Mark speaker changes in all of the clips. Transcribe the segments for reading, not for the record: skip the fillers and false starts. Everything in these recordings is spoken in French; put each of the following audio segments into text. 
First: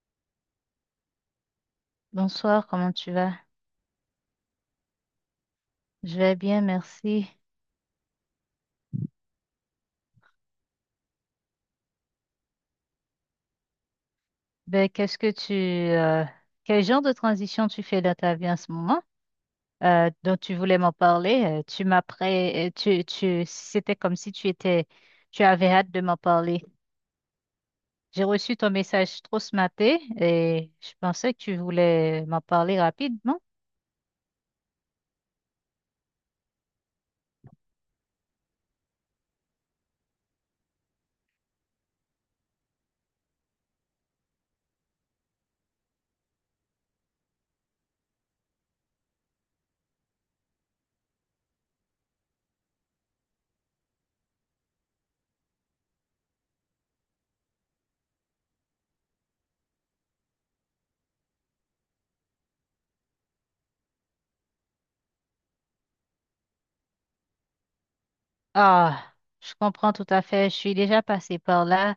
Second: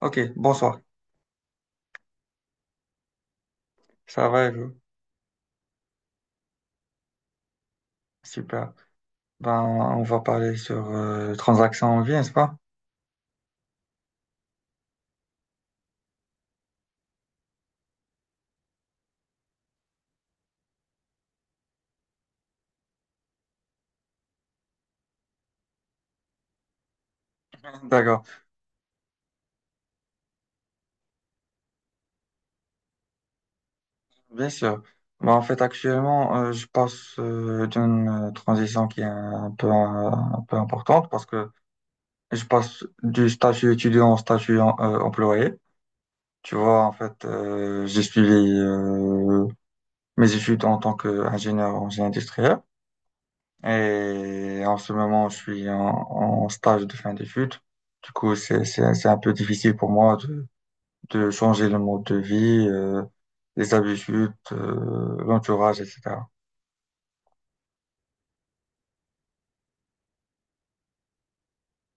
Speaker 1: Ok, bonsoir.
Speaker 2: Bonsoir, comment tu vas?
Speaker 1: Ça va et vous?
Speaker 2: Je vais bien, merci.
Speaker 1: Super. Ben, on va parler sur transactions en vie, n'est-ce pas?
Speaker 2: Ben, quel genre de transition tu fais dans ta vie en ce moment? Dont tu voulais m'en parler. Tu m'apprêts, tu, tu, c'était comme si tu étais, tu avais hâte de m'en parler. J'ai
Speaker 1: D'accord,
Speaker 2: reçu ton message trop ce matin et je pensais que tu voulais m'en parler rapidement.
Speaker 1: bien sûr. Ben, en fait, actuellement, je passe d'une transition qui est un peu importante parce que je passe du statut étudiant au statut employé. Tu vois, en fait, j'ai suivi euh, mes études en tant qu'ingénieur en génie industriel. Et en ce moment, je suis en stage de fin d'études. Du coup, c'est un peu difficile pour moi de changer le mode de vie, les habitudes, l'entourage, etc.
Speaker 2: Ah, je comprends tout à fait. Je suis déjà passée par là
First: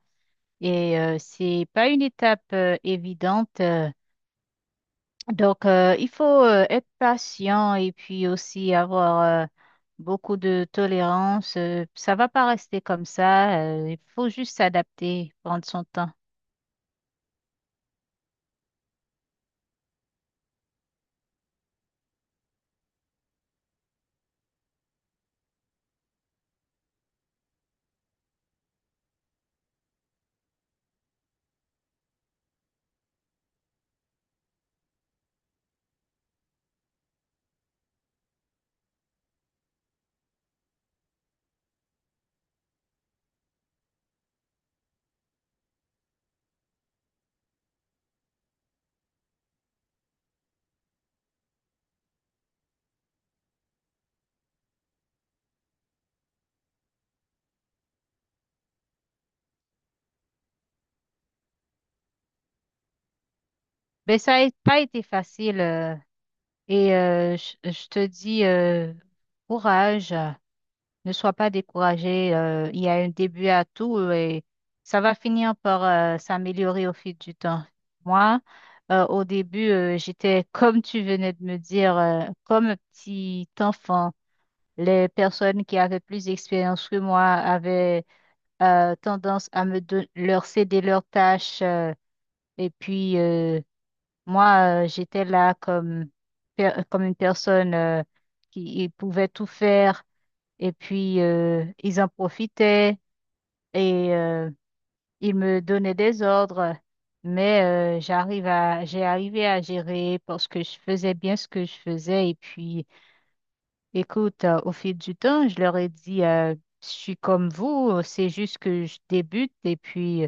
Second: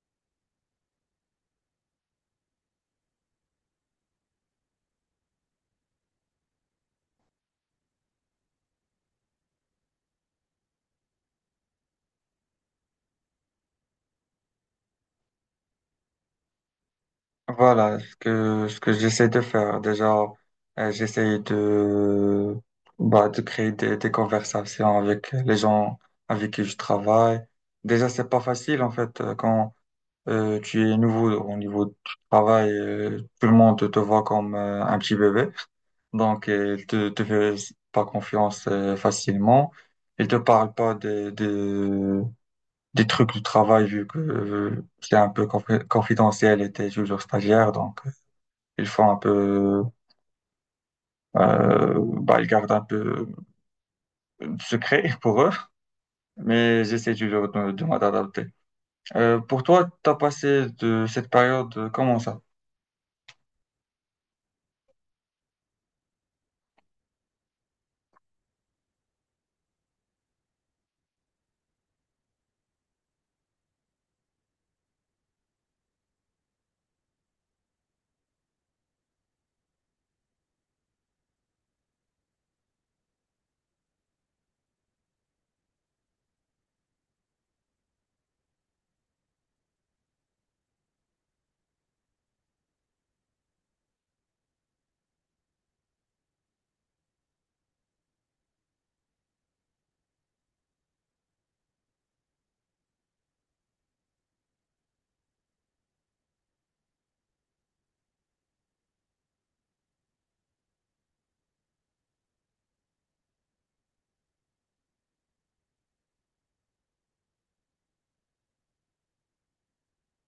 Speaker 2: et c'est pas une étape évidente. Donc, il faut être patient et puis aussi avoir beaucoup de tolérance. Ça va pas rester comme ça. Il faut juste s'adapter, prendre son temps.
Speaker 1: Voilà ce que j'essaie de faire. Déjà, j'essaie bah, de créer des conversations avec les gens avec qui je travaille. Déjà, c'est pas facile, en fait, quand tu es nouveau au niveau du travail, tout le monde te voit comme un petit bébé, donc il te fait pas confiance facilement. Il te parle pas des trucs du travail vu que c'est un peu confidentiel et t'es toujours stagiaire, donc ils font un peu, bah, ils gardent un peu de secret pour eux. Mais j'essaie toujours de m'adapter. Pour toi, t'as passé de cette période comment ça?
Speaker 2: Mais ça n'a pas été facile. Et je te dis courage. Ne sois pas découragé. Il y a un début à tout et ça va finir par s'améliorer au fil du temps. Moi, au début, j'étais comme tu venais de me dire, comme un petit enfant. Les personnes qui avaient plus d'expérience que moi avaient tendance à leur céder leurs tâches. Et puis, moi, j'étais là comme, comme une personne qui pouvait tout faire. Et puis, ils en profitaient et ils me donnaient des ordres. Mais j'ai arrivé à gérer parce que je faisais bien ce que je faisais. Et puis, écoute, au fil du temps, je leur ai dit, je suis comme vous, c'est juste que je débute et puis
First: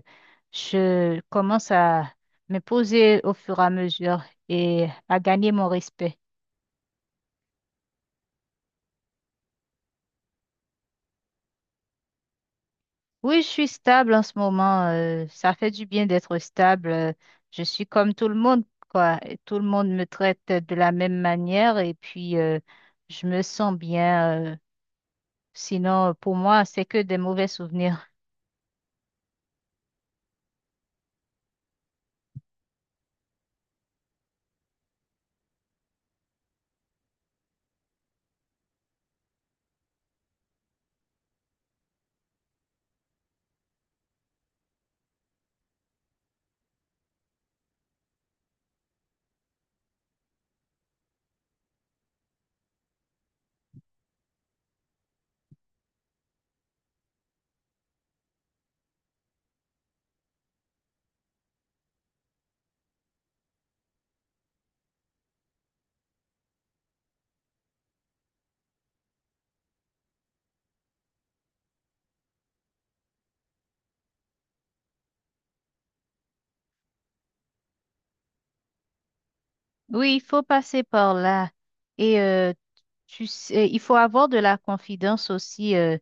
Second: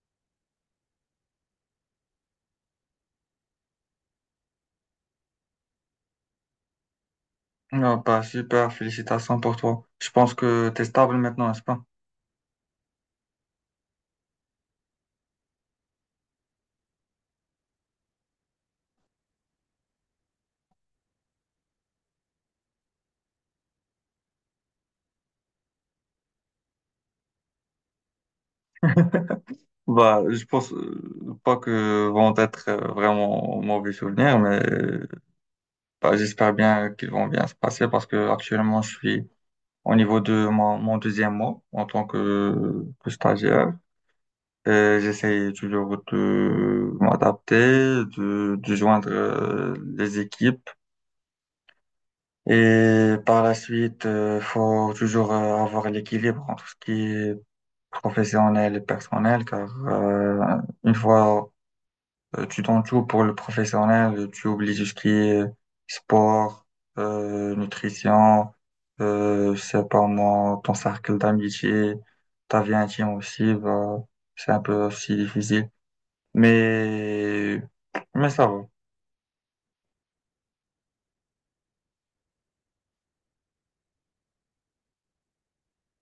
Speaker 2: je commence à me poser au fur et à mesure et à gagner mon respect.
Speaker 1: Ah bah super, félicitations pour toi. Je pense que t'es stable maintenant, n'est-ce pas?
Speaker 2: Oui, je suis stable en ce moment. Ça fait du bien d'être stable. Je suis comme tout le monde, quoi. Et tout le monde me traite de la même manière et puis je me sens bien. Sinon, pour moi, c'est que des mauvais souvenirs.
Speaker 1: Bah, je pense pas que vont être vraiment mauvais souvenirs, mais bah, j'espère bien qu'ils vont bien se passer parce que actuellement je suis au niveau de mon deuxième mois en tant que stagiaire. Et j'essaie toujours de m'adapter, de joindre les équipes. Et par la suite, il faut toujours avoir l'équilibre entre ce qui est professionnel et personnel, car une fois tu donnes tout pour le professionnel, tu oublies tout ce qui est sport, nutrition, je sais pas moi, ton cercle d'amitié, ta vie intime aussi, bah, c'est un peu aussi difficile. Mais, mais ça va.
Speaker 2: Oui, il faut passer par là. Et tu sais, il faut avoir de la confidence aussi,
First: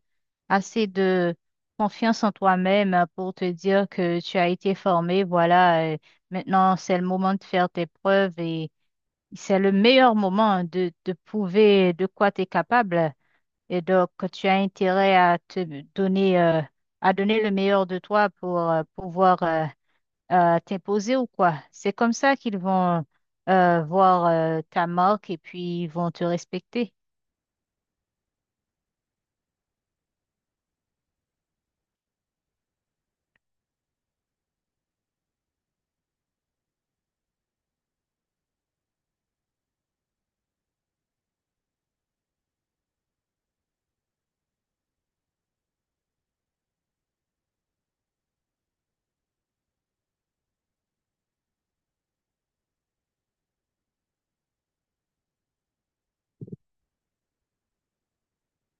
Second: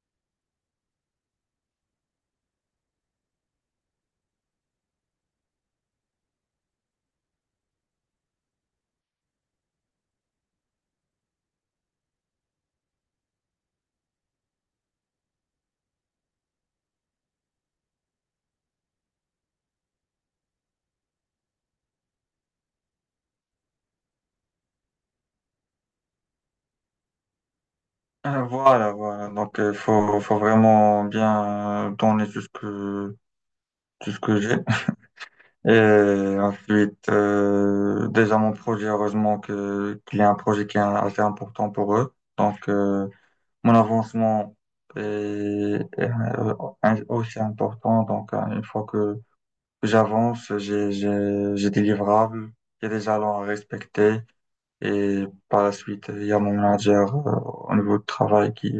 Speaker 2: assez de confiance en toi-même hein, pour te dire que tu as été formé. Voilà, maintenant c'est le moment de faire tes preuves et c'est le meilleur moment de prouver de quoi tu es capable. Et donc, tu as intérêt à donner, euh, à donner le meilleur de toi pour pouvoir, t'imposer ou quoi. C'est comme ça qu'ils vont voir ta marque et puis ils vont te respecter.
Speaker 1: Voilà, voilà. Donc, faut vraiment bien donner tout ce que j'ai. Et ensuite, déjà mon projet, heureusement que qu'il y a un projet qui est assez important pour eux. Donc, mon avancement est, est, euh, aussi important. Donc, une fois que j'avance, j'ai des livrables, il y a des jalons à respecter. Et par la suite, il y a mon manager au niveau de travail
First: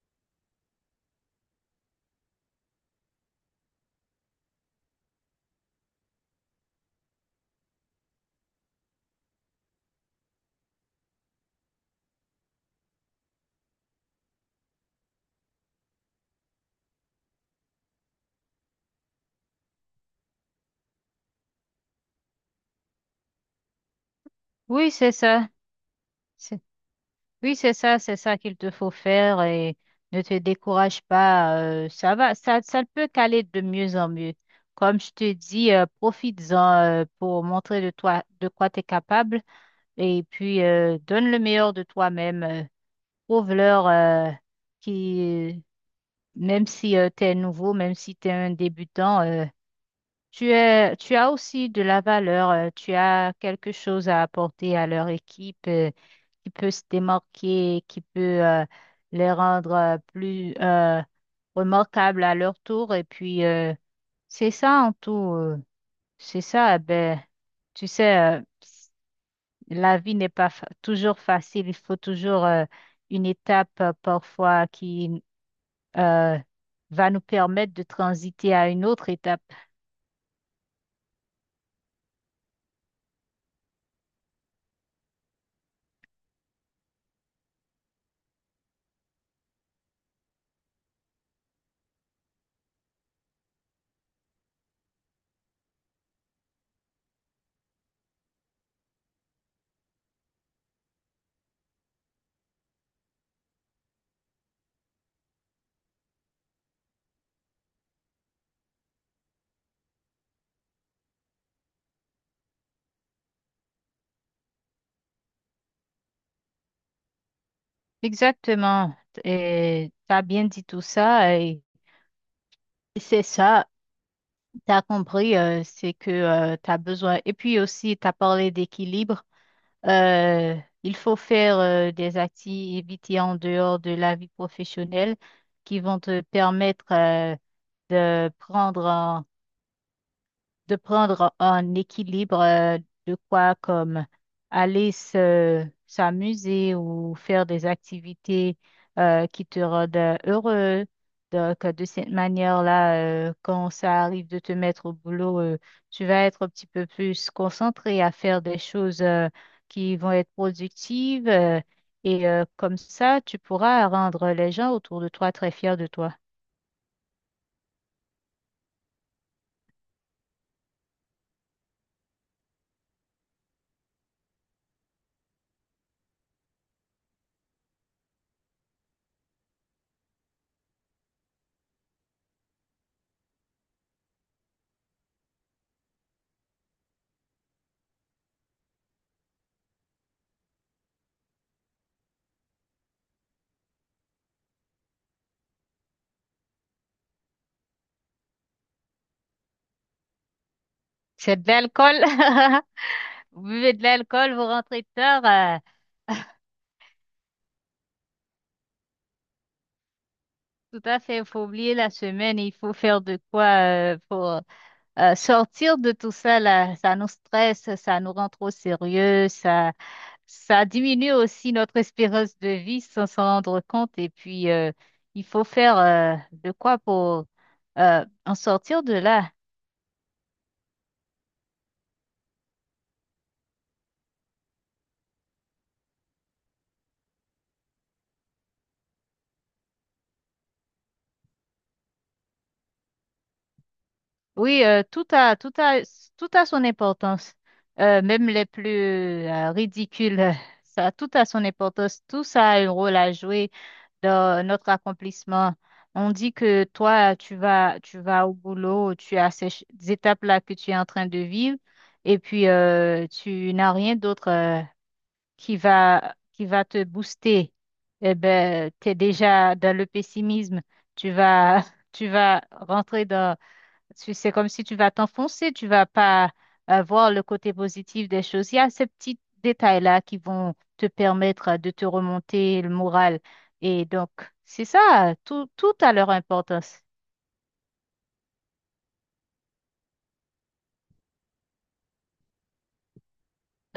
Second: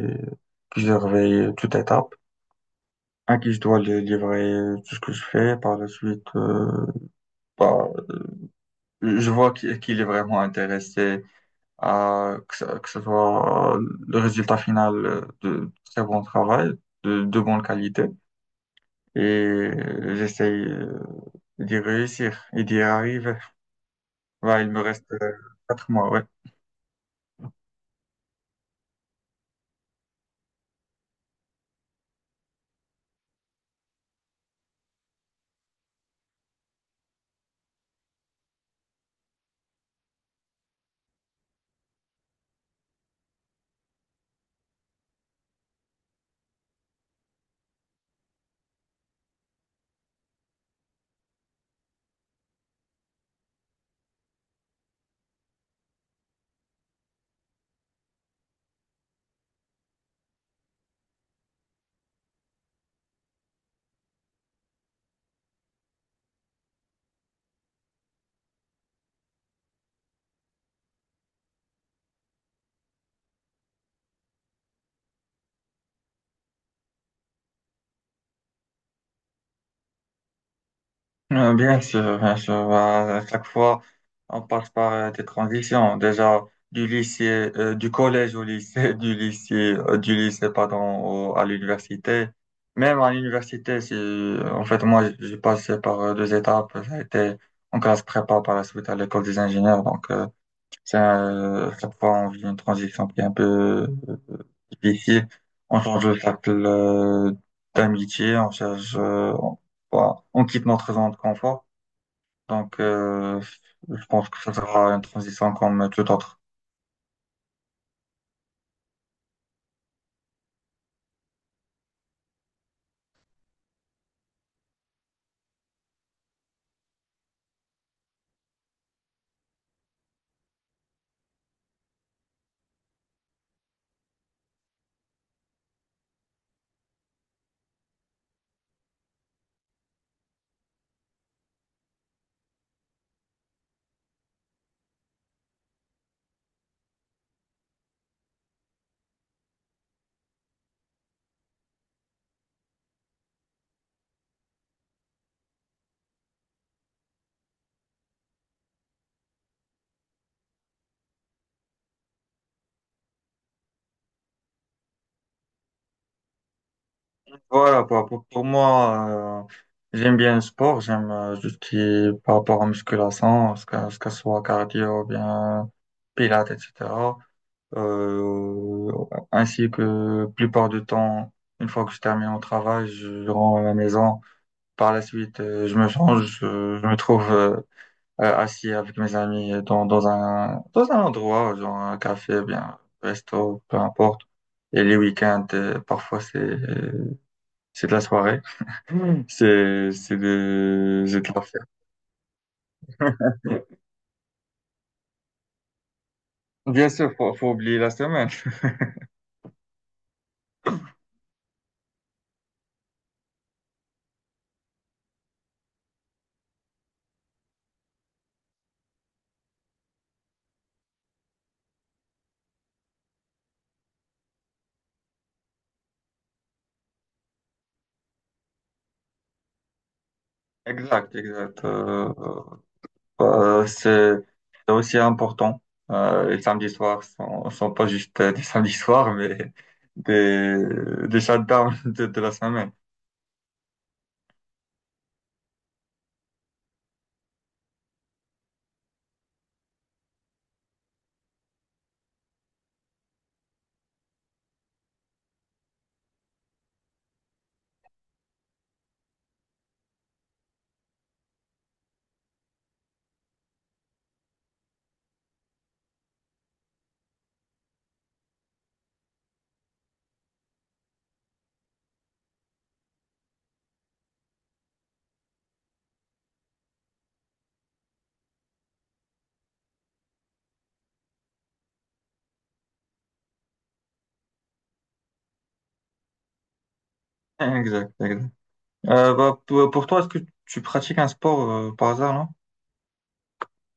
Speaker 1: qui surveille toute étape, à qui je dois le livrer tout ce que je fais. Par la suite, bah, Je vois qu'il est vraiment intéressé à que ce soit le résultat final de très bon travail, de bonne qualité. Et j'essaye d'y réussir et d'y arriver. Ouais, il me
Speaker 2: Oui,
Speaker 1: reste
Speaker 2: c'est ça.
Speaker 1: quatre mois, ouais.
Speaker 2: C'est- Oui, c'est ça qu'il te faut faire et ne te décourage pas. Ça va, ça ne peut qu'aller de mieux en mieux. Comme je te dis, profites-en pour montrer de toi de quoi tu es capable et puis donne le meilleur de toi-même. Prouve-leur qui, même si tu es nouveau, même si tu es un débutant, tu as aussi de la valeur, tu as quelque chose à apporter à leur équipe qui peut se démarquer, qui peut les rendre plus remarquables à leur tour. Et puis, c'est ça en tout, c'est ça. Eh ben, tu sais, la vie n'est pas toujours facile. Il faut toujours une étape parfois qui euh, va nous permettre de transiter à une autre étape.
Speaker 1: Bien sûr, bien sûr. À chaque fois, on passe par des transitions. Déjà, du collège au lycée, du lycée, pardon, à l'université. Même à l'université, c'est, en fait, moi, j'ai passé par deux étapes. Ça a été en classe prépa par la suite à l'école des ingénieurs. Donc, chaque fois, on vit une transition qui est un peu euh, difficile. On change de cercle d'amitié, on cherche, voilà, on quitte notre zone de confort. Donc, je pense que ça sera une transition comme tout autre.
Speaker 2: Exactement. Et t'as bien dit tout ça et c'est ça, t'as compris, c'est que tu as besoin. Et puis aussi, t'as parlé d'équilibre. Euh, il faut faire des activités en dehors de la vie professionnelle qui vont te permettre de prendre de prendre en équilibre de quoi comme aller se s'amuser ou faire des activités qui te rendent heureux. Donc, de cette manière-là, quand ça arrive de te mettre au boulot, tu vas être un petit peu plus concentré à faire des choses qui vont être productives et comme ça, tu pourras rendre les gens autour de toi très fiers de toi.
Speaker 1: Voilà, quoi. Pour moi, j'aime bien le sport, j'aime tout ce qui est par rapport à musculation, ce soit cardio, bien pilates, etc. Euh, Ainsi que plupart du temps, une fois que je termine mon travail, je rentre à la maison. Par la suite, je me change, je me trouve assis avec mes amis dans un endroit, genre un café, bien, resto, peu importe. Et les week-ends, parfois, c'est de la soirée. Mm. C'est de la
Speaker 2: C'est de l'alcool. Vous
Speaker 1: fête.
Speaker 2: buvez de l'alcool, vous rentrez tard.
Speaker 1: Bien sûr, faut oublier la semaine.
Speaker 2: Tout à fait, il faut oublier la semaine, il faut faire de quoi pour sortir de tout ça là. Ça nous stresse, ça nous rend trop sérieux, ça diminue aussi notre espérance de vie sans s'en rendre compte. Et puis, il faut faire de quoi pour en sortir de là.
Speaker 1: Exact, exact. Euh, c'est c'est aussi important. Les samedis soirs sont pas juste des samedis soirs, mais des, des shutdowns de la semaine.
Speaker 2: Oui, tout a son importance. Même les plus ridicules, ça, tout a son importance. Tout ça a un rôle à jouer dans notre accomplissement. On dit que toi, tu vas au boulot, tu as ces étapes-là que tu es en train de vivre, et puis tu n'as rien d'autre qui va te booster. Eh ben, tu es déjà dans le pessimisme. Tu vas, tu vas rentrer dans parce que c'est comme si tu vas t'enfoncer, tu vas pas voir le côté positif des choses. Il y a ces petits détails-là qui vont te permettre de te remonter le moral. Et donc, c'est ça, tout a leur importance.
Speaker 1: Exact, exact. Bah, pour toi, est-ce que tu pratiques un sport par hasard, non?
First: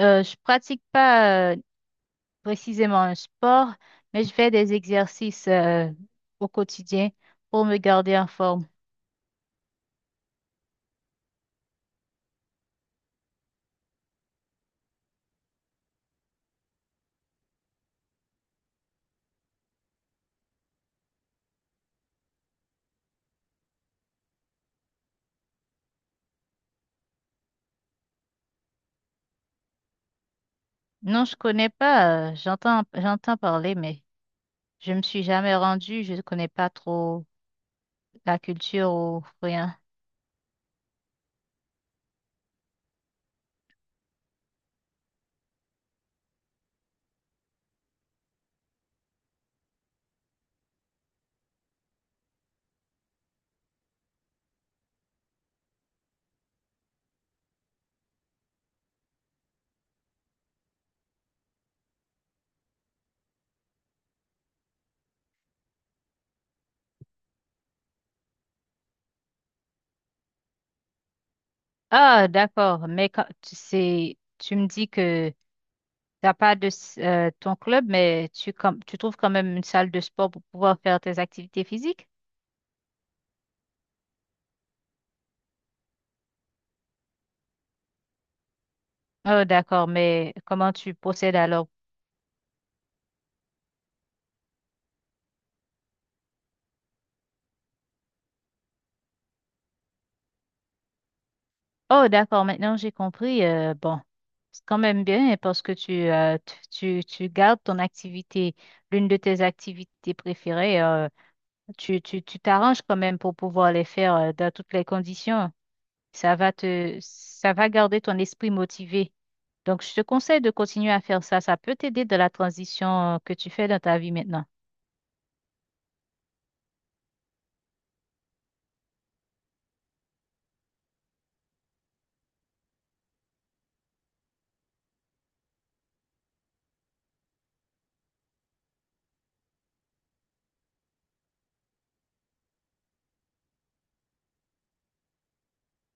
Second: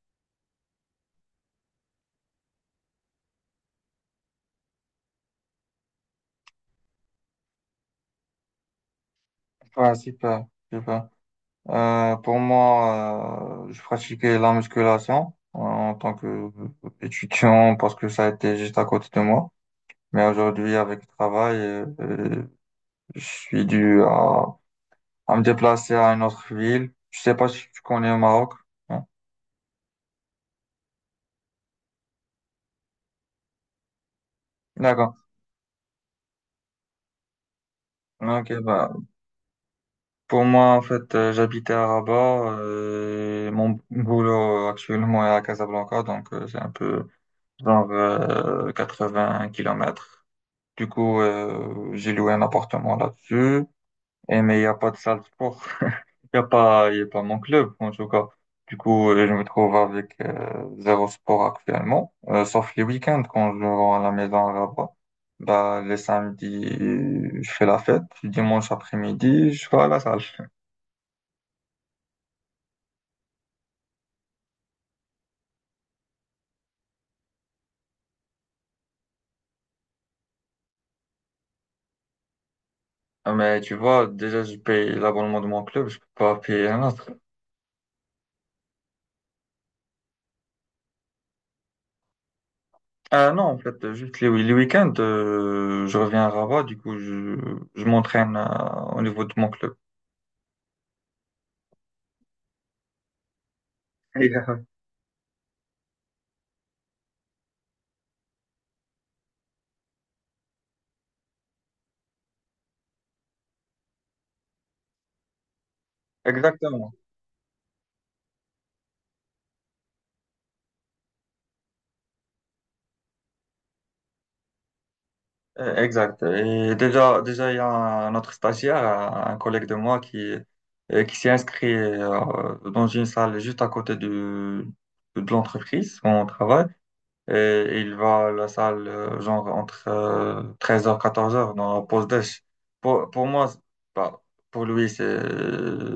Speaker 2: Je pratique pas précisément un sport, mais je fais des exercices au quotidien pour me garder en forme.
Speaker 1: Ouais, super, super. Pour moi, je pratiquais la musculation en tant que étudiant parce que ça était juste à côté de moi. Mais aujourd'hui, avec le travail, je suis dû à me déplacer à une autre ville. Je sais pas si tu connais le Maroc. Non.
Speaker 2: Non, je connais pas, j'entends parler, mais je me
Speaker 1: D'accord.
Speaker 2: suis jamais rendue, je ne connais pas trop la
Speaker 1: Ok,
Speaker 2: culture
Speaker 1: bah,
Speaker 2: ou rien.
Speaker 1: pour moi, en fait, j'habitais à Rabat, mon boulot actuellement est à Casablanca, donc c'est un peu genre 80 kilomètres. Du coup, j'ai loué un appartement là-dessus. Eh, mais il n'y a pas de salle de sport. Il n'y a pas, il y a pas mon club, en tout cas. Du coup, je me trouve avec zéro sport actuellement, sauf les week-ends quand je rentre à la maison à Rabat. Bah, les samedis, je fais la fête. Le dimanche après-midi, je vais à la salle.
Speaker 2: Ah, d'accord. Mais quand, tu sais, tu me dis que t'as pas de ton club, mais tu trouves quand même une salle de sport pour pouvoir faire tes activités physiques?
Speaker 1: Ah, mais tu vois, déjà, je paye l'abonnement de mon club, je peux pas payer un autre.
Speaker 2: Oh, d'accord. Mais comment tu procèdes alors?
Speaker 1: Ah non, en fait, juste les week-ends, je reviens à Rabat, du coup, je m'entraîne au niveau de mon club.
Speaker 2: Oh, d'accord. Maintenant, j'ai compris. Bon, c'est quand même bien parce que tu gardes ton activité, l'une de tes activités préférées. Tu t'arranges quand même pour pouvoir les faire dans toutes les conditions.
Speaker 1: Exactement.
Speaker 2: Ça va garder ton esprit motivé. Donc, je te conseille de continuer à faire ça. Ça peut t'aider dans la transition que tu fais dans ta vie maintenant.
Speaker 1: Exact. Et déjà, déjà, il y a un autre stagiaire, un collègue de moi qui s'est inscrit dans une salle juste à côté de l'entreprise où on travaille. Et il va à la salle, genre, entre 13h 14h, dans la pause déj. Pour, pour moi, c'est- Bah, pour lui,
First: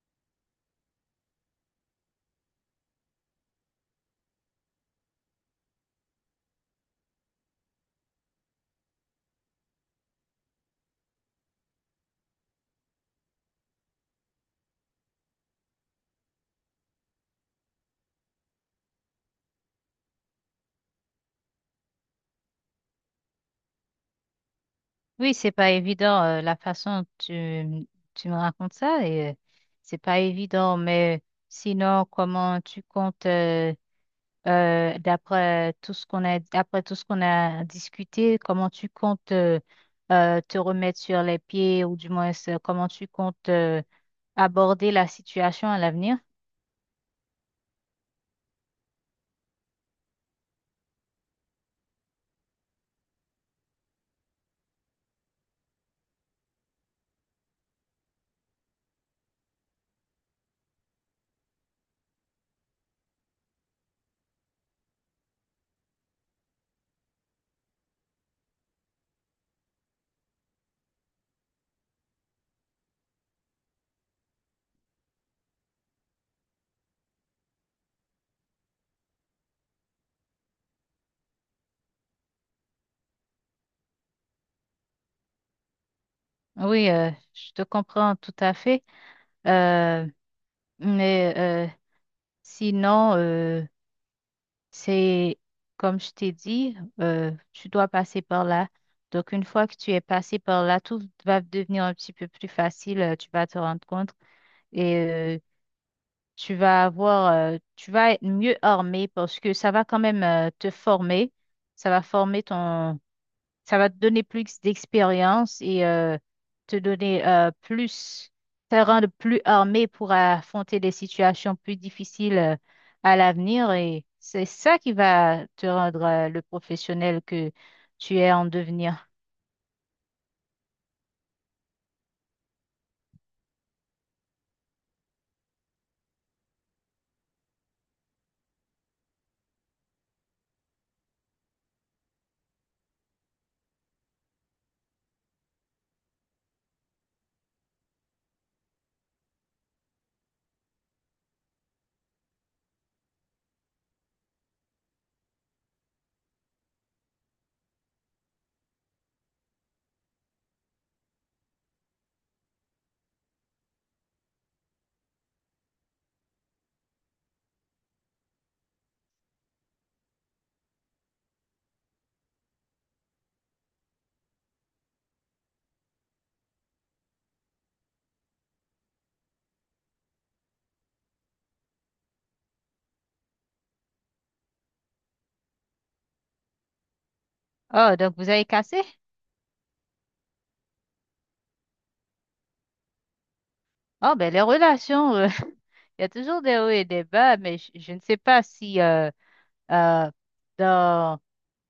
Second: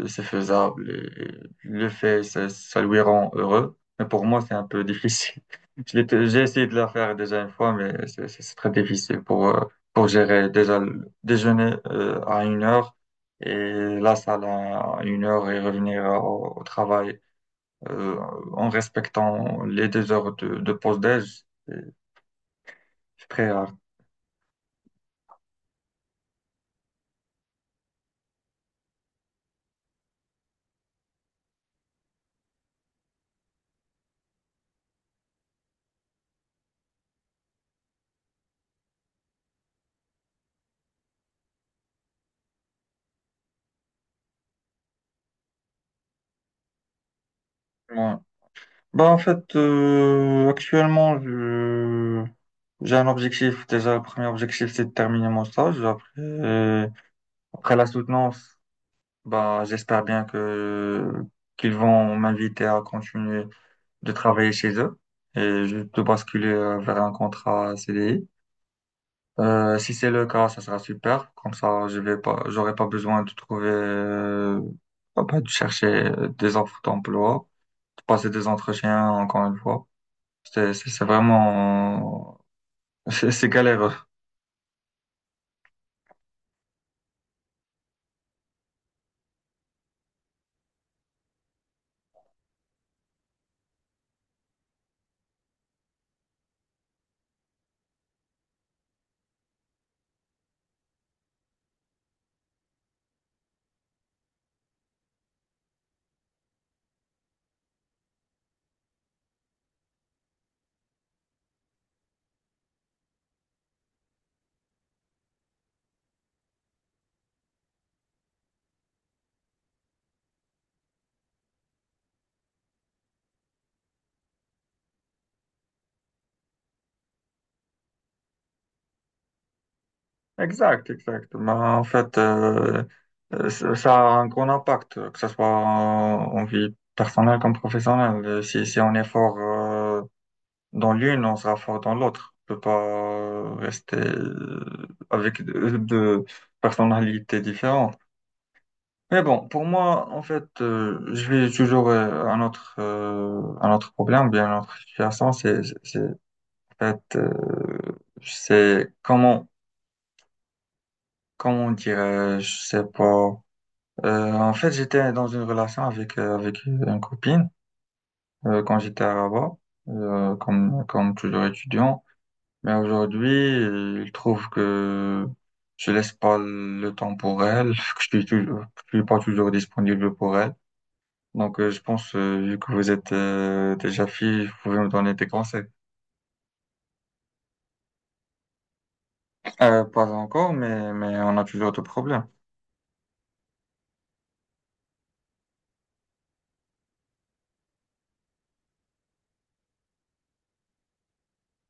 Speaker 1: c'est faisable. Et il le fait, ça lui rend heureux. Mais pour moi, c'est un peu difficile. J'ai essayé de la faire déjà une fois, mais c'est très difficile pour gérer déjà le déjeuner à une heure et la salle à une heure et revenir au travail euh, en respectant les deux heures de pause déj. C'est très rare.
Speaker 2: Oui, c'est pas évident, la façon dont tu me racontes ça, et, c'est pas évident, mais sinon, comment tu comptes, d'après tout ce qu'on a, après tout ce qu'on a discuté, comment tu comptes, te remettre sur les pieds, ou du moins, comment tu comptes, aborder la situation à l'avenir?
Speaker 1: Ouais. Bah, en fait, J'ai un objectif. Déjà, le premier objectif, c'est de terminer mon stage. Après la soutenance, bah, j'espère bien que qu'ils vont m'inviter à continuer de travailler chez eux de basculer vers un contrat CDI. Si c'est le cas, ça sera super. Comme ça, je vais pas, j'aurai pas besoin de trouver, pas de chercher des offres d'emploi, de passer des entretiens encore une fois. C'est vraiment, c'est galéreux.
Speaker 2: Oui, je te comprends tout à fait. Euh, Mais sinon, c'est comme je t'ai dit, tu dois passer par là. Donc, une fois que tu es passé par là, tout va devenir un petit peu plus facile. Tu vas te rendre compte et tu vas être mieux armé parce que ça va quand même te former. Ça va former ton, Ça va te donner plus d'expérience et te donner euh, plus, te rendre plus armé pour affronter des situations plus difficiles à l'avenir. Et c'est ça qui va te rendre le professionnel que tu es en devenir.
Speaker 1: Exact, exact. Mais en fait, ça a un grand impact, que ce soit en vie personnelle comme professionnelle. Si on est fort, dans l'une, on sera fort dans l'autre. On peut pas rester avec deux deux personnalités différentes. Mais bon, pour moi, en fait, je vais toujours un autre problème, ou bien une autre situation, en fait, c'est comment dirais-je, je sais pas. En fait, j'étais dans une relation avec une copine quand j'étais à Rabat, comme toujours étudiant. Mais aujourd'hui, je trouve que je laisse pas le temps pour elle, que je suis toujours, que je suis pas toujours disponible pour elle. Donc, je pense, vu que vous êtes déjà fille, vous pouvez me donner des conseils.
Speaker 2: Oh, donc vous avez cassé?
Speaker 1: Pas encore, mais on a toujours de problèmes.
Speaker 2: Oh, ben les relations, il y a toujours des hauts et des bas, mais je ne sais pas si euh, dans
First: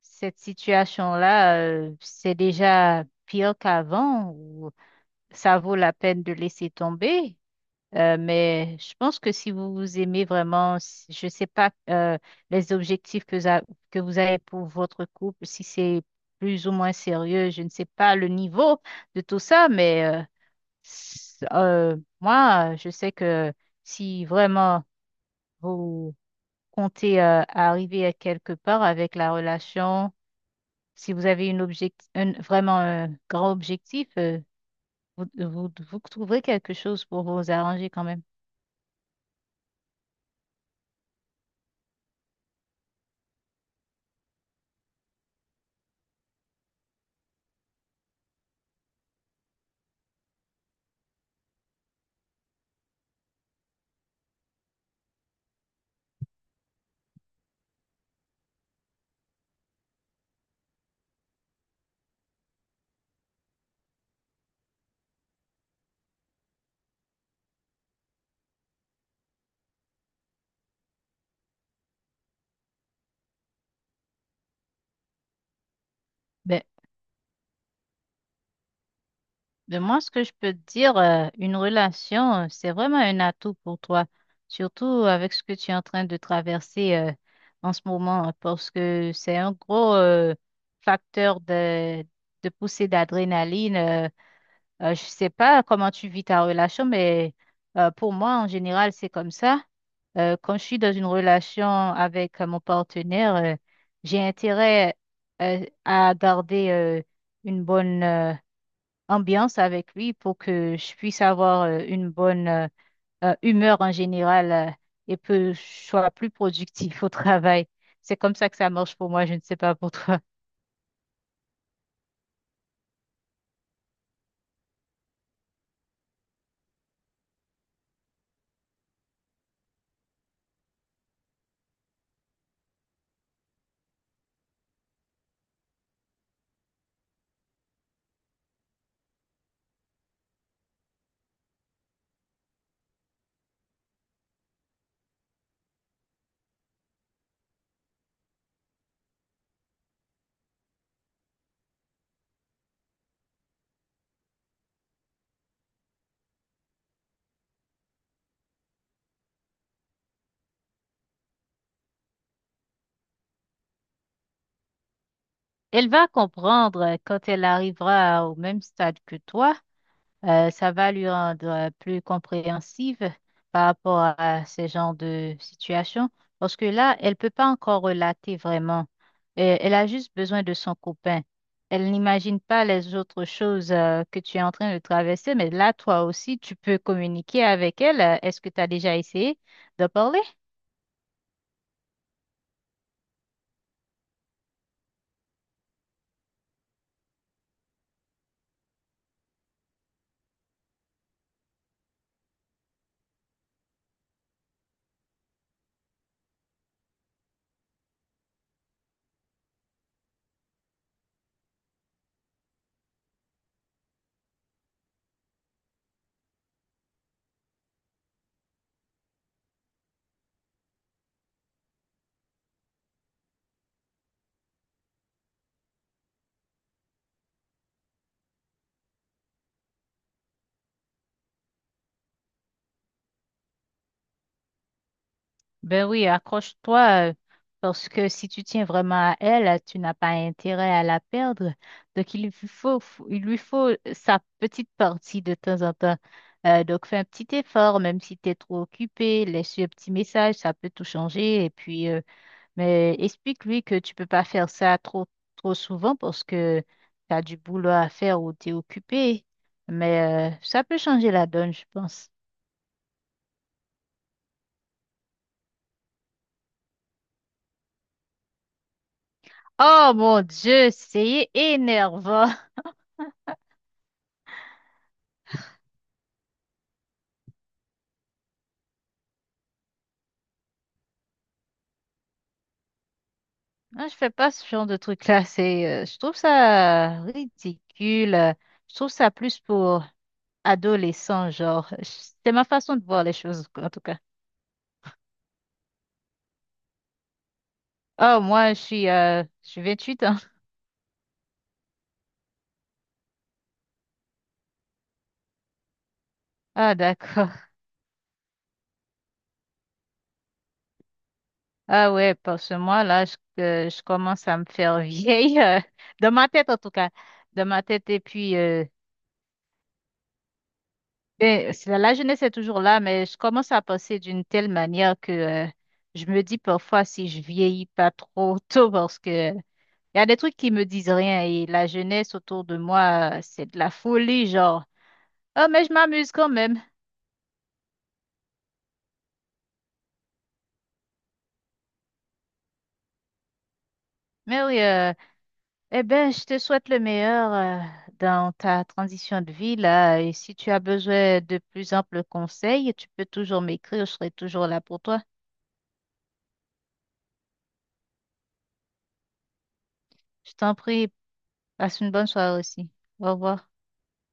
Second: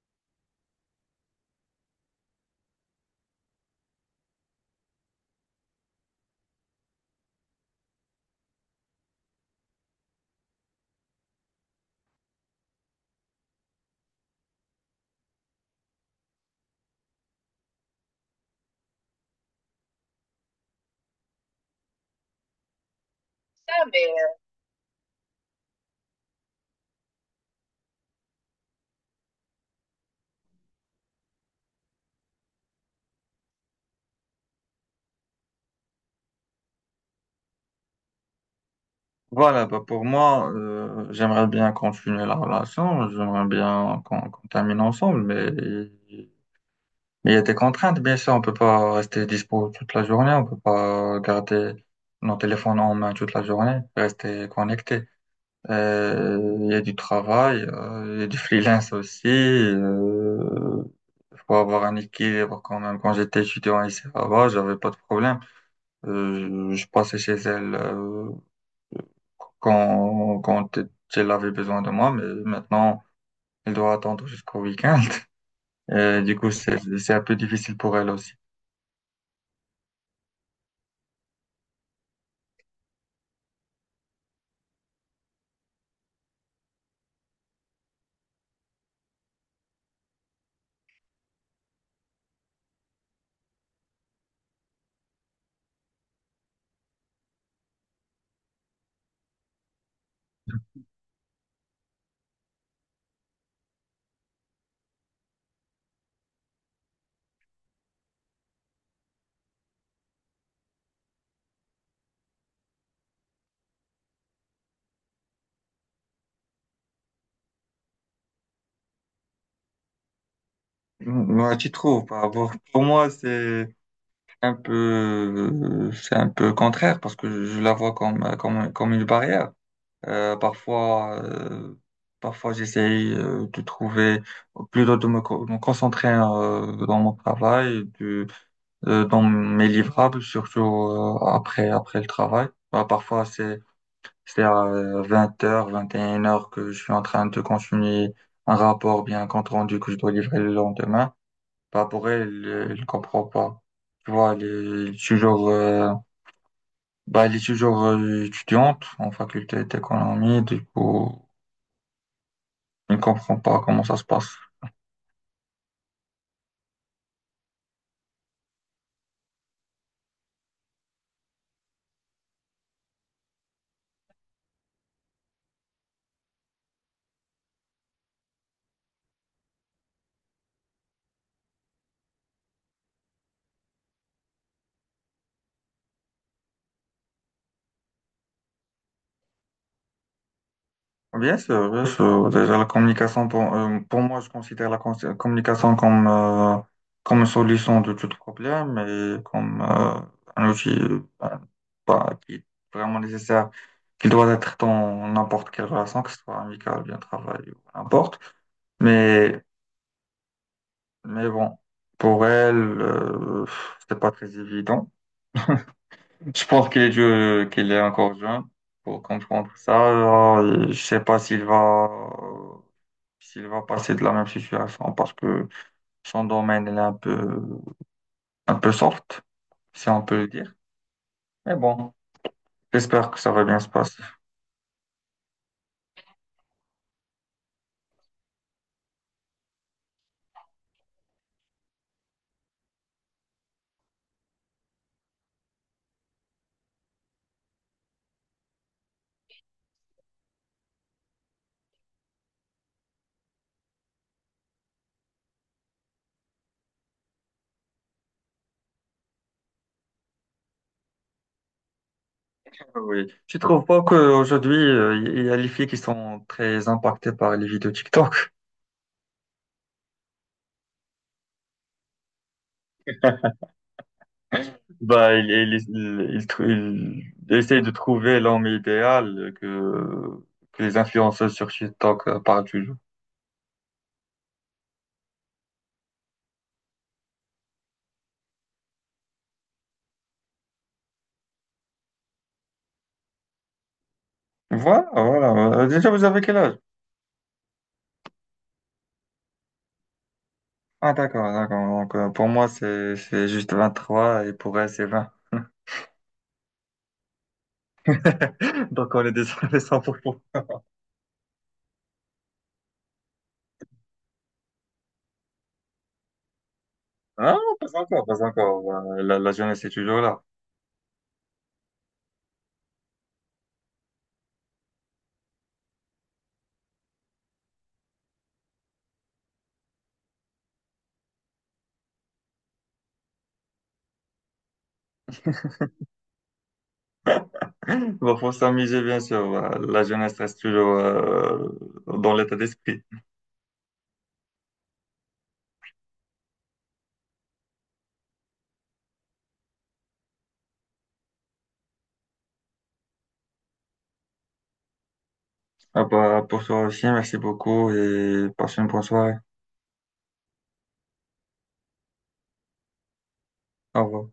Speaker 2: cette situation-là, c'est déjà pire qu'avant, ça vaut la peine de laisser tomber. Mais je pense que si vous vous aimez vraiment, je ne sais pas les objectifs que vous avez pour votre couple, si c'est plus ou moins sérieux, je ne sais pas le niveau de tout ça, mais moi, je sais que si vraiment vous comptez arriver à quelque part avec la relation, si vous avez une vraiment un grand objectif, vous trouverez quelque chose pour vous arranger quand même.
Speaker 1: Voilà, bah pour moi, j'aimerais bien continuer la relation, j'aimerais bien qu'on termine ensemble, mais il y a des contraintes, bien sûr, on peut pas rester dispo toute la journée, on peut pas garder nos téléphones en main toute la journée, rester connecté. Il y a du travail, il y a du freelance aussi. Faut avoir un équilibre quand même. Quand j'étais étudiant ici là-bas, j'avais pas de problème. Je passais chez elle quand elle avait besoin de moi, mais maintenant elle doit attendre jusqu'au week-end. Du coup,
Speaker 2: Ben,
Speaker 1: c'est un peu difficile pour elle aussi.
Speaker 2: ben, moi, ce que je peux te dire, une relation, c'est vraiment un atout pour toi, surtout avec ce que tu es en train de traverser en ce moment, hein, parce que c'est un gros facteur de poussée d'adrénaline. Je sais pas comment tu vis ta relation, mais pour moi, en général, c'est comme ça. Quand je suis dans une relation avec mon partenaire, j'ai intérêt à garder une bonne ambiance avec lui pour que je puisse avoir une bonne humeur en général et que je sois plus productif au travail. C'est comme ça que ça marche pour moi, je ne sais pas pour toi.
Speaker 1: Ouais, tu trouves par rapport. Pour moi, c'est un peu contraire parce que je la vois comme une barrière. Euh, parfois, euh, Parfois j'essaye de trouver, plutôt de me concentrer dans mon travail, dans mes livrables, surtout après le travail. Bah, parfois, c'est à 20h, 21h que je suis en train de continuer un rapport, bien un compte rendu que je dois livrer le lendemain. Bah, pour elle, elle comprend pas. Tu vois, bah, elle est toujours étudiante en faculté d'économie, du coup, elle ne comprend pas comment ça se passe.
Speaker 2: Elle va comprendre quand elle arrivera au même stade que toi. Ça va lui rendre plus compréhensive par rapport à ce genre de situation, parce que là, elle peut pas encore relater vraiment. Elle a juste besoin de son copain. Elle n'imagine pas les autres choses que tu es en train de traverser, mais là, toi aussi, tu peux communiquer avec elle. Est-ce que tu as déjà essayé de parler?
Speaker 1: Bien sûr, bien sûr. Déjà, la communication, pour moi, je considère la communication comme une solution de tout problème et comme un outil bah, qui est vraiment nécessaire, qui doit être dans n'importe quelle relation, que ce soit amicale, bien travail ou n'importe. Mais bon, pour elle, c'est pas très évident. Je pense qu'il est encore jeune pour comprendre ça. Je sais pas s'il va passer de la même situation parce que son domaine il est un peu soft, si on peut le dire. Mais bon, j'espère que ça va bien se passer.
Speaker 2: Ben oui, accroche-toi, parce que si tu tiens vraiment à elle, tu n'as pas intérêt à la perdre. Donc, il lui faut sa petite partie de temps en temps. Donc, fais un petit effort, même si tu es trop occupé, laisse-lui un petit message, ça peut tout changer. Et puis, mais explique-lui que tu peux pas faire ça trop, trop souvent parce que tu as du boulot à faire ou tu es occupé. Mais ça peut changer la donne, je pense.
Speaker 1: Oui. Tu trouves pas qu'aujourd'hui, il y a les filles qui sont très impactées par les vidéos TikTok?
Speaker 2: Oh mon Dieu, c'est énervant.
Speaker 1: Bah, il essaye de trouver l'homme idéal que les influenceuses sur TikTok parlent toujours.
Speaker 2: Non, je fais pas ce genre de truc-là. Je trouve ça ridicule. Je trouve ça plus pour adolescents, genre. C'est ma façon de voir les choses, en tout cas.
Speaker 1: Voilà, voilà. Déjà, vous avez quel âge?
Speaker 2: Oh, moi, je suis 28 ans.
Speaker 1: Ah, d'accord, d'accord. Donc, pour moi, c'est juste 23 et pour elle, c'est 20
Speaker 2: Ah, d'accord.
Speaker 1: Donc, on est déjà les 100%.
Speaker 2: Ah ouais, parce que moi, là, que je commence à me faire vieille. Dans ma tête, en tout cas.
Speaker 1: Ah,
Speaker 2: Dans
Speaker 1: non,
Speaker 2: ma
Speaker 1: pas
Speaker 2: tête. Et
Speaker 1: encore, pas
Speaker 2: puis,
Speaker 1: encore. La jeunesse est toujours là.
Speaker 2: ben, la jeunesse est toujours là, mais je commence à penser d'une telle manière que, je me dis parfois si je vieillis pas trop tôt parce que il y a des trucs qui me disent rien et la jeunesse autour de moi, c'est de la folie, genre. Oh, mais je m'amuse quand même.
Speaker 1: Bon, faut s'amuser, bien sûr. La jeunesse reste toujours dans l'état d'esprit.
Speaker 2: Mais oui, eh ben, je te souhaite le meilleur dans ta transition de vie là. Et si tu as besoin de plus amples conseils, tu peux toujours m'écrire, je serai toujours là pour toi.
Speaker 1: Ah bah, pour toi aussi, merci beaucoup et passe une bonne soirée.
Speaker 2: Je t'en prie, passe une bonne soirée aussi. Au revoir.
Speaker 1: Au revoir